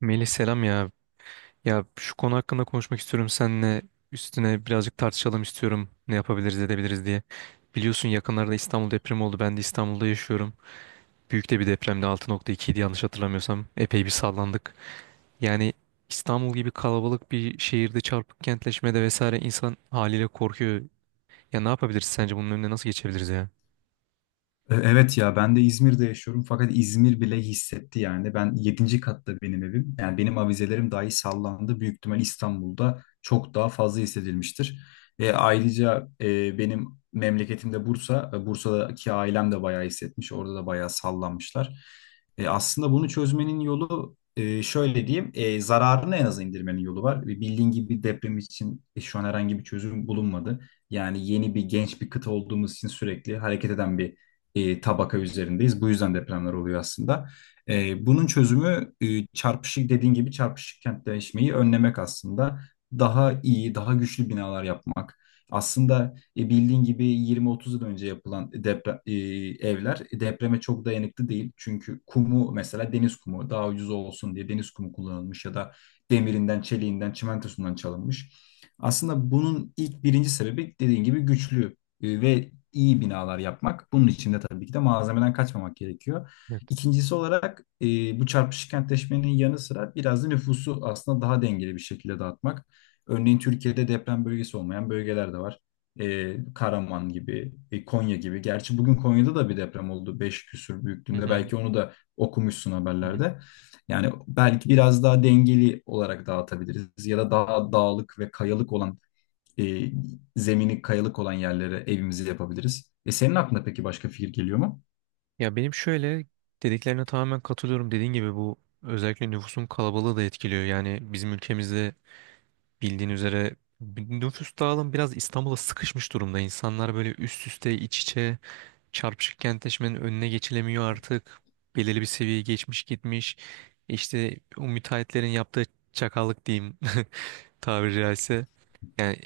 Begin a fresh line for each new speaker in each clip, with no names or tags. Melih selam ya. Ya şu konu hakkında konuşmak istiyorum seninle. Üstüne birazcık tartışalım istiyorum. Ne yapabiliriz edebiliriz diye. Biliyorsun yakınlarda İstanbul depremi oldu. Ben de İstanbul'da yaşıyorum. Büyük de bir depremdi. Altı nokta ikiydi yanlış hatırlamıyorsam. Epey bir sallandık. Yani İstanbul gibi kalabalık bir şehirde çarpık kentleşmede vesaire insan haliyle korkuyor. Ya ne yapabiliriz sence bunun önüne nasıl geçebiliriz ya?
Evet ya ben de İzmir'de yaşıyorum fakat İzmir bile hissetti yani. Ben yedinci katta benim evim. Yani benim avizelerim dahi sallandı. Büyük ihtimal İstanbul'da çok daha fazla hissedilmiştir. Ayrıca benim memleketimde Bursa. Bursa'daki ailem de bayağı hissetmiş. Orada da bayağı sallanmışlar. Aslında bunu çözmenin yolu şöyle diyeyim. Zararını en aza indirmenin yolu var. Bildiğin gibi deprem için şu an herhangi bir çözüm bulunmadı. Yani yeni bir genç bir kıta olduğumuz için sürekli hareket eden bir tabaka üzerindeyiz. Bu yüzden depremler oluyor aslında. Bunun çözümü çarpışık dediğin gibi çarpışık kentleşmeyi önlemek aslında. Daha iyi, daha güçlü binalar yapmak. Aslında bildiğin gibi 20-30 yıl önce yapılan evler depreme çok dayanıklı değil. Çünkü kumu mesela deniz kumu daha ucuz olsun diye deniz kumu kullanılmış ya da demirinden, çeliğinden, çimentosundan çalınmış. Aslında bunun ilk birinci sebebi dediğin gibi güçlü ve iyi binalar yapmak. Bunun için de tabii ki de malzemeden kaçmamak gerekiyor.
Evet.
İkincisi olarak bu çarpışık kentleşmenin yanı sıra biraz da nüfusu aslında daha dengeli bir şekilde dağıtmak. Örneğin Türkiye'de deprem bölgesi olmayan bölgeler de var. Karaman gibi, Konya gibi. Gerçi bugün Konya'da da bir deprem oldu. 5 küsur
Hı
büyüklüğünde.
hı.
Belki onu da okumuşsun
Hı hı.
haberlerde. Yani belki biraz daha dengeli olarak dağıtabiliriz ya da daha dağlık ve kayalık olan e, zemini kayalık olan yerlere evimizi yapabiliriz. Senin aklına peki başka fikir geliyor mu?
Ya benim şöyle dediklerine tamamen katılıyorum. Dediğin gibi bu özellikle nüfusun kalabalığı da etkiliyor. Yani bizim ülkemizde bildiğin üzere nüfus dağılım biraz İstanbul'a sıkışmış durumda. İnsanlar böyle üst üste iç içe, çarpışık kentleşmenin önüne geçilemiyor artık. Belirli bir seviyeye geçmiş gitmiş. İşte o müteahhitlerin yaptığı çakallık diyeyim tabiri caizse. Yani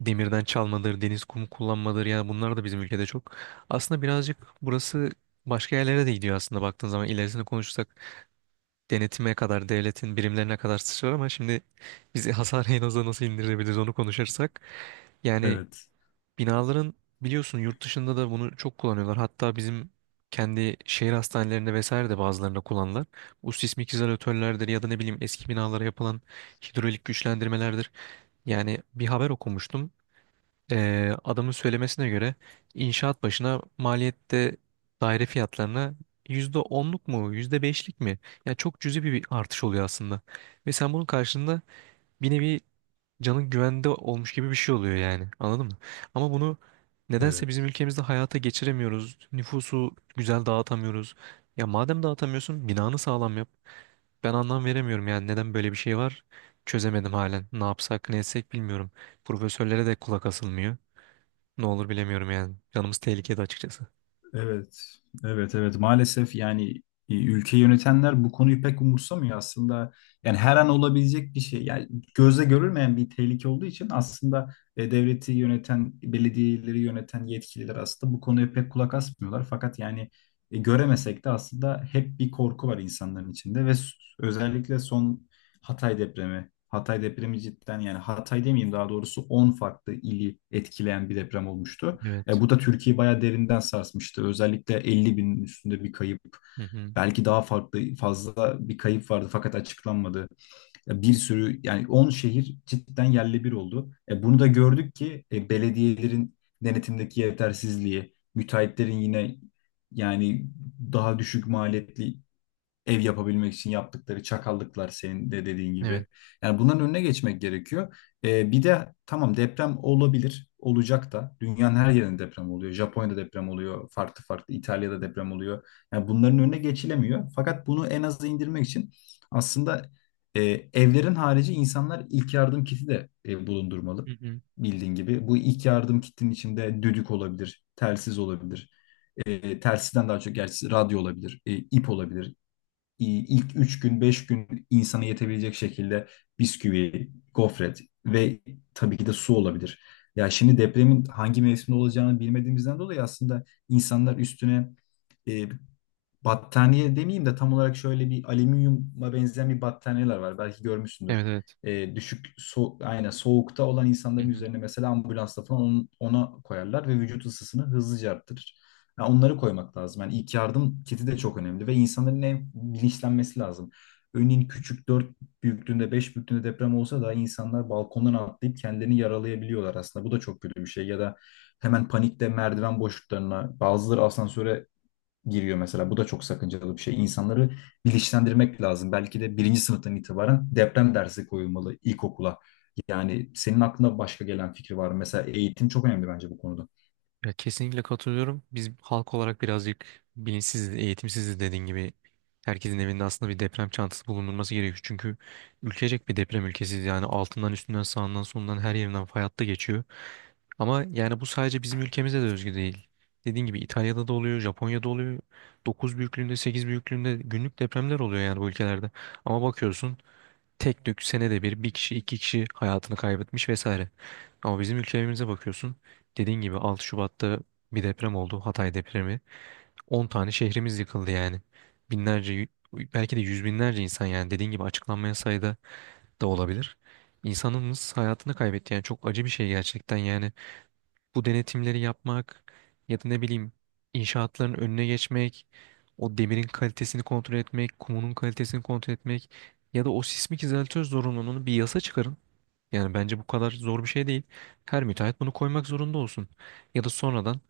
demirden çalmadır, deniz kumu kullanmadır. Yani bunlar da bizim ülkede çok. Aslında birazcık burası başka yerlere de gidiyor aslında baktığın zaman. İlerisini konuşursak denetime kadar, devletin birimlerine kadar sıçrar ama şimdi bizi Hasane'yi nasıl indirebiliriz onu konuşursak. Yani
Evet.
binaların biliyorsun yurt dışında da bunu çok kullanıyorlar. Hatta bizim kendi şehir hastanelerinde vesaire de bazılarında kullanırlar. Bu sismik izolatörlerdir ya da ne bileyim eski binalara yapılan hidrolik güçlendirmelerdir. Yani bir haber okumuştum. Adamın söylemesine göre inşaat başına maliyette daire fiyatlarına %10'luk mu yüzde beşlik mi? Yani çok cüzi bir artış oluyor aslında. Ve sen bunun karşılığında bir nevi canın güvende olmuş gibi bir şey oluyor yani. Anladın mı? Ama bunu nedense bizim
Evet.
ülkemizde hayata geçiremiyoruz. Nüfusu güzel dağıtamıyoruz. Ya madem dağıtamıyorsun binanı sağlam yap. Ben anlam veremiyorum yani neden böyle bir şey var. Çözemedim halen. Ne yapsak ne etsek bilmiyorum. Profesörlere de kulak asılmıyor. Ne olur bilemiyorum yani. Canımız tehlikede açıkçası.
Evet, evet, evet. Maalesef yani ülke yönetenler bu konuyu pek umursamıyor aslında. Yani her an olabilecek bir şey. Yani gözle görülmeyen bir tehlike olduğu için aslında devleti yöneten, belediyeleri yöneten yetkililer aslında bu konuya pek kulak asmıyorlar. Fakat yani göremesek de aslında hep bir korku var insanların içinde ve özellikle son Hatay depremi. Hatay depremi cidden yani Hatay demeyeyim daha doğrusu 10 farklı ili etkileyen bir deprem olmuştu. E,
Evet.
bu da Türkiye'yi bayağı derinden sarsmıştı. Özellikle 50 binin üstünde bir kayıp.
Hı hı.
Belki daha farklı fazla bir kayıp vardı fakat açıklanmadı. Bir sürü yani 10 şehir cidden yerle bir oldu. Bunu da gördük ki belediyelerin denetimdeki yetersizliği, müteahhitlerin yine yani daha düşük maliyetli ev yapabilmek için yaptıkları çakallıklar senin de dediğin
Evet.
gibi. Yani bunların önüne geçmek gerekiyor. Bir de tamam deprem olabilir, olacak da. Dünyanın her yerinde deprem oluyor. Japonya'da deprem oluyor, farklı farklı İtalya'da deprem oluyor. Yani bunların önüne geçilemiyor. Fakat bunu en aza indirmek için aslında e, evlerin harici insanlar ilk yardım kiti de
Hı
bulundurmalı.
hı.
Bildiğin gibi bu ilk yardım kitinin içinde düdük olabilir, telsiz olabilir, telsizden daha çok gerçi radyo olabilir, ip olabilir, ilk 3 gün 5 gün insana yetebilecek şekilde bisküvi, gofret ve tabii ki de su olabilir. Ya şimdi depremin hangi mevsimde olacağını bilmediğimizden dolayı aslında insanlar üstüne e, battaniye demeyeyim de tam olarak şöyle bir alüminyuma benzeyen bir battaniyeler var. Belki görmüşsündür.
Evet, evet.
Düşük so aynen soğukta olan
Hı
insanların
hı.
üzerine mesela ambulansta falan ona koyarlar ve vücut ısısını hızlıca arttırır. Yani onları koymak lazım. Yani ilk yardım kiti de çok önemli ve insanların en bilinçlenmesi lazım. Örneğin küçük 4 büyüklüğünde 5 büyüklüğünde deprem olsa da insanlar balkondan atlayıp kendilerini yaralayabiliyorlar aslında. Bu da çok kötü bir şey. Ya da hemen panikte merdiven boşluklarına bazıları asansöre giriyor mesela. Bu da çok sakıncalı bir şey. İnsanları bilinçlendirmek lazım. Belki de birinci sınıftan itibaren deprem dersi koyulmalı ilkokula. Yani senin aklına başka gelen fikri var mı? Mesela eğitim çok önemli bence bu konuda.
Ya kesinlikle katılıyorum. Biz halk olarak birazcık bilinçsiziz, eğitimsiziz dediğin gibi. Herkesin evinde aslında bir deprem çantası bulundurması gerekiyor. Çünkü ülkecek bir deprem ülkesiyiz. Yani altından, üstünden, sağından, solundan her yerinden fay hattı geçiyor. Ama yani bu sadece bizim ülkemize de özgü değil. Dediğin gibi İtalya'da da oluyor, Japonya'da oluyor. 9 büyüklüğünde, 8 büyüklüğünde günlük depremler oluyor yani bu ülkelerde. Ama bakıyorsun tek tük senede bir bir kişi iki kişi hayatını kaybetmiş vesaire. Ama bizim ülkemize bakıyorsun. Dediğin gibi 6 Şubat'ta bir deprem oldu. Hatay depremi. 10 tane şehrimiz yıkıldı yani. Binlerce y- belki de yüz binlerce insan yani dediğin gibi açıklanmayan sayıda da olabilir. İnsanımız hayatını kaybetti yani çok acı bir şey gerçekten. Yani bu denetimleri yapmak ya da ne bileyim inşaatların önüne geçmek, o demirin kalitesini kontrol etmek, kumunun kalitesini kontrol etmek ya da o sismik izolatör zorunluluğunu bir yasa çıkarın. Yani bence bu kadar zor bir şey değil. Her müteahhit bunu koymak zorunda olsun. Ya da sonradan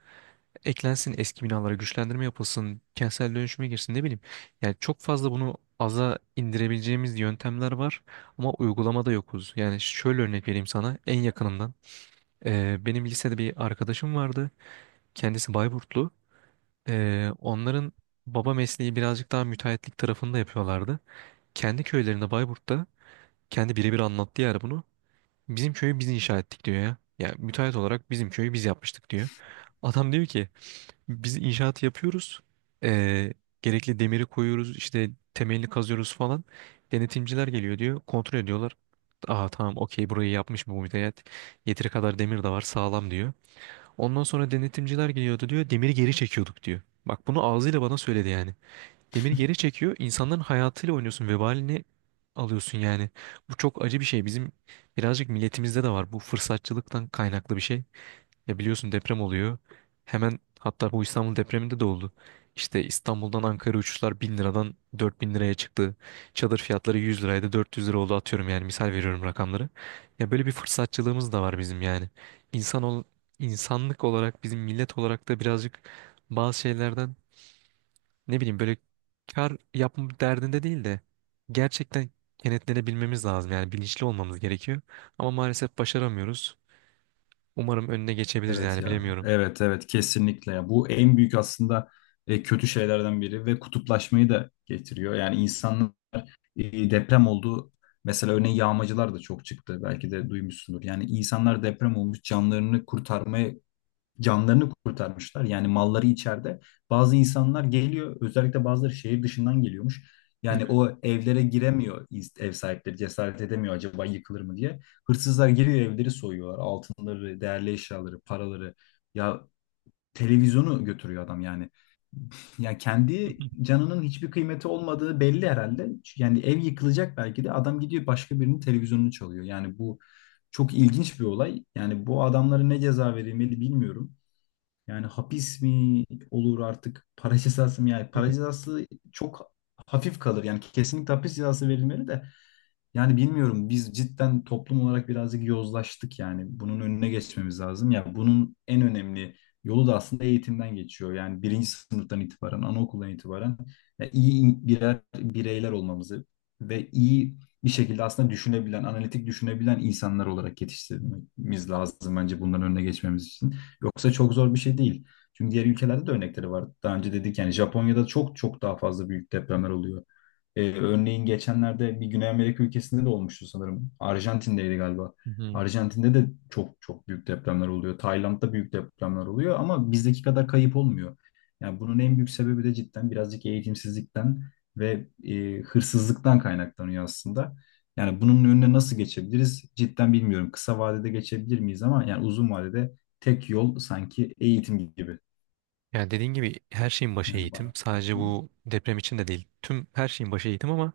eklensin, eski binalara güçlendirme yapılsın, kentsel dönüşüme girsin ne bileyim. Yani çok fazla bunu aza indirebileceğimiz yöntemler var ama uygulamada yokuz. Yani şöyle örnek vereyim sana en yakınından. Benim lisede bir arkadaşım vardı. Kendisi Bayburtlu. Onların baba mesleği birazcık daha müteahhitlik tarafında yapıyorlardı. Kendi köylerinde Bayburt'ta kendi birebir anlattı yani bunu. Bizim köyü biz inşa ettik diyor ya. Yani müteahhit olarak bizim köyü biz yapmıştık diyor. Adam diyor ki biz inşaatı yapıyoruz. Ee, gerekli demiri koyuyoruz işte temelini kazıyoruz falan. Denetimciler geliyor diyor kontrol ediyorlar. Aa tamam okey burayı yapmış mı bu müteahhit. Yeteri kadar demir de var sağlam diyor. Ondan sonra denetimciler geliyordu diyor. Demiri geri çekiyorduk diyor. Bak bunu ağzıyla bana söyledi yani. Demiri geri çekiyor, insanların hayatıyla oynuyorsun. Vebalini alıyorsun yani. Bu çok acı bir şey. Bizim birazcık milletimizde de var. Bu fırsatçılıktan kaynaklı bir şey. Ya biliyorsun deprem oluyor. Hemen hatta bu İstanbul depreminde de oldu. İşte İstanbul'dan Ankara uçuşlar 1000 liradan 4000 liraya çıktı. Çadır fiyatları 100 liraydı 400 lira oldu atıyorum yani misal veriyorum rakamları. Ya böyle bir fırsatçılığımız da var bizim yani. İnsan ol, insanlık olarak bizim millet olarak da birazcık bazı şeylerden ne bileyim böyle kar yapma derdinde değil de gerçekten kenetlenebilmemiz lazım yani bilinçli olmamız gerekiyor. Ama maalesef başaramıyoruz. Umarım önüne geçebiliriz
Evet
yani
ya.
bilemiyorum.
Evet evet kesinlikle ya. Bu en büyük aslında kötü şeylerden biri ve kutuplaşmayı da getiriyor. Yani insanın deprem olduğu mesela örneğin yağmacılar da çok çıktı. Belki de duymuşsundur. Yani insanlar deprem olmuş canlarını kurtarmışlar. Yani malları içeride. Bazı insanlar geliyor, özellikle bazıları şehir dışından geliyormuş. Yani o evlere giremiyor ev sahipleri, cesaret edemiyor acaba yıkılır mı diye. Hırsızlar giriyor evleri soyuyorlar. Altınları, değerli eşyaları, paraları. Ya televizyonu götürüyor adam yani. Ya kendi canının hiçbir kıymeti olmadığı belli herhalde. Yani ev yıkılacak belki de adam gidiyor başka birinin televizyonunu çalıyor. Yani bu çok ilginç bir olay. Yani bu adamlara ne ceza verilmeli bilmiyorum. Yani hapis mi olur artık para cezası mı? Yani para cezası çok hafif kalır. Yani kesinlikle hapis cezası verilmeli de. Yani bilmiyorum biz cidden toplum olarak birazcık yozlaştık yani. Bunun önüne geçmemiz lazım. Ya bunun en önemli yolu da aslında eğitimden geçiyor. Yani birinci sınıftan itibaren, anaokuldan itibaren ya iyi birer bireyler olmamızı ve iyi bir şekilde aslında düşünebilen, analitik düşünebilen insanlar olarak yetiştirmemiz lazım bence bunların önüne geçmemiz için. Yoksa çok zor bir şey değil. Çünkü diğer ülkelerde de örnekleri var. Daha önce dedik yani Japonya'da çok çok daha fazla büyük depremler oluyor. Örneğin geçenlerde bir Güney Amerika ülkesinde de olmuştu sanırım. Arjantin'deydi galiba.
Hı hı.
Arjantin'de de çok çok büyük depremler oluyor. Tayland'da büyük depremler oluyor ama bizdeki kadar kayıp olmuyor. Yani bunun en büyük sebebi de cidden birazcık eğitimsizlikten ve hırsızlıktan kaynaklanıyor aslında. Yani bunun önüne nasıl geçebiliriz? Cidden bilmiyorum. Kısa vadede geçebilir miyiz ama yani uzun vadede tek yol sanki eğitim gibi.
Yani dediğin gibi her şeyin başı
Yani
eğitim.
bana.
Sadece
Hı hı.
bu deprem için de değil. Tüm her şeyin başı eğitim ama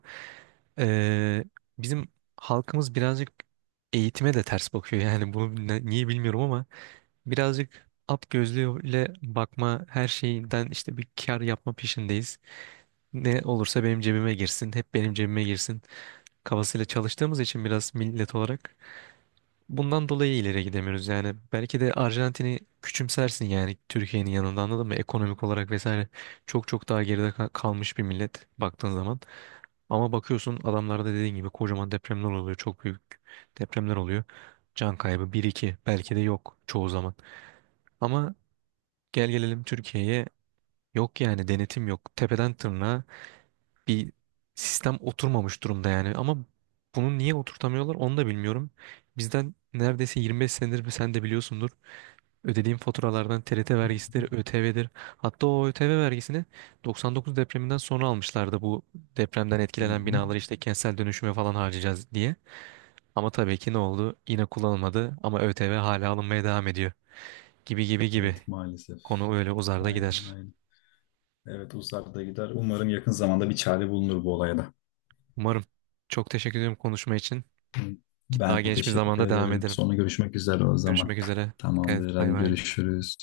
eee, bizim halkımız birazcık eğitime de ters bakıyor. Yani bunu niye bilmiyorum ama birazcık at gözlüğüyle bakma, her şeyden işte bir kar yapma peşindeyiz. Ne olursa benim cebime girsin, hep benim cebime girsin kafasıyla çalıştığımız için biraz millet olarak bundan dolayı ileri gidemiyoruz yani. Belki de Arjantin'i küçümsersin yani Türkiye'nin yanında anladın mı? Ekonomik olarak vesaire çok çok daha geride kalmış bir millet baktığın zaman. Ama bakıyorsun adamlarda dediğin gibi kocaman depremler oluyor. Çok büyük depremler oluyor. Can kaybı bir iki belki de yok çoğu zaman. Ama gel gelelim Türkiye'ye, yok yani denetim yok. Tepeden tırnağa bir sistem oturmamış durumda yani. Ama bunu niye oturtamıyorlar onu da bilmiyorum. Bizden neredeyse 25 senedir sen de biliyorsundur. Ödediğim faturalardan TRT vergisidir, ÖTV'dir. Hatta o ÖTV vergisini 99 depreminden sonra almışlardı, bu depremden
Hı
etkilenen
hı.
binaları işte kentsel dönüşüme falan harcayacağız diye. Ama tabii ki ne oldu? Yine kullanılmadı ama ÖTV hala alınmaya devam ediyor. Gibi gibi gibi.
Evet maalesef.
Konu öyle uzar da
Aynen
gider.
aynen. Evet uzakta gider. Umarım yakın zamanda bir çare bulunur bu olaya da.
Umarım. Çok teşekkür ederim konuşma için.
Hı.
Daha
Ben
geniş bir
teşekkür
zamanda devam
ederim.
ederim.
Sonra görüşmek üzere o zaman.
Görüşmek üzere. Dikkat et.
Tamamdır.
Bay
Hadi
bay.
görüşürüz.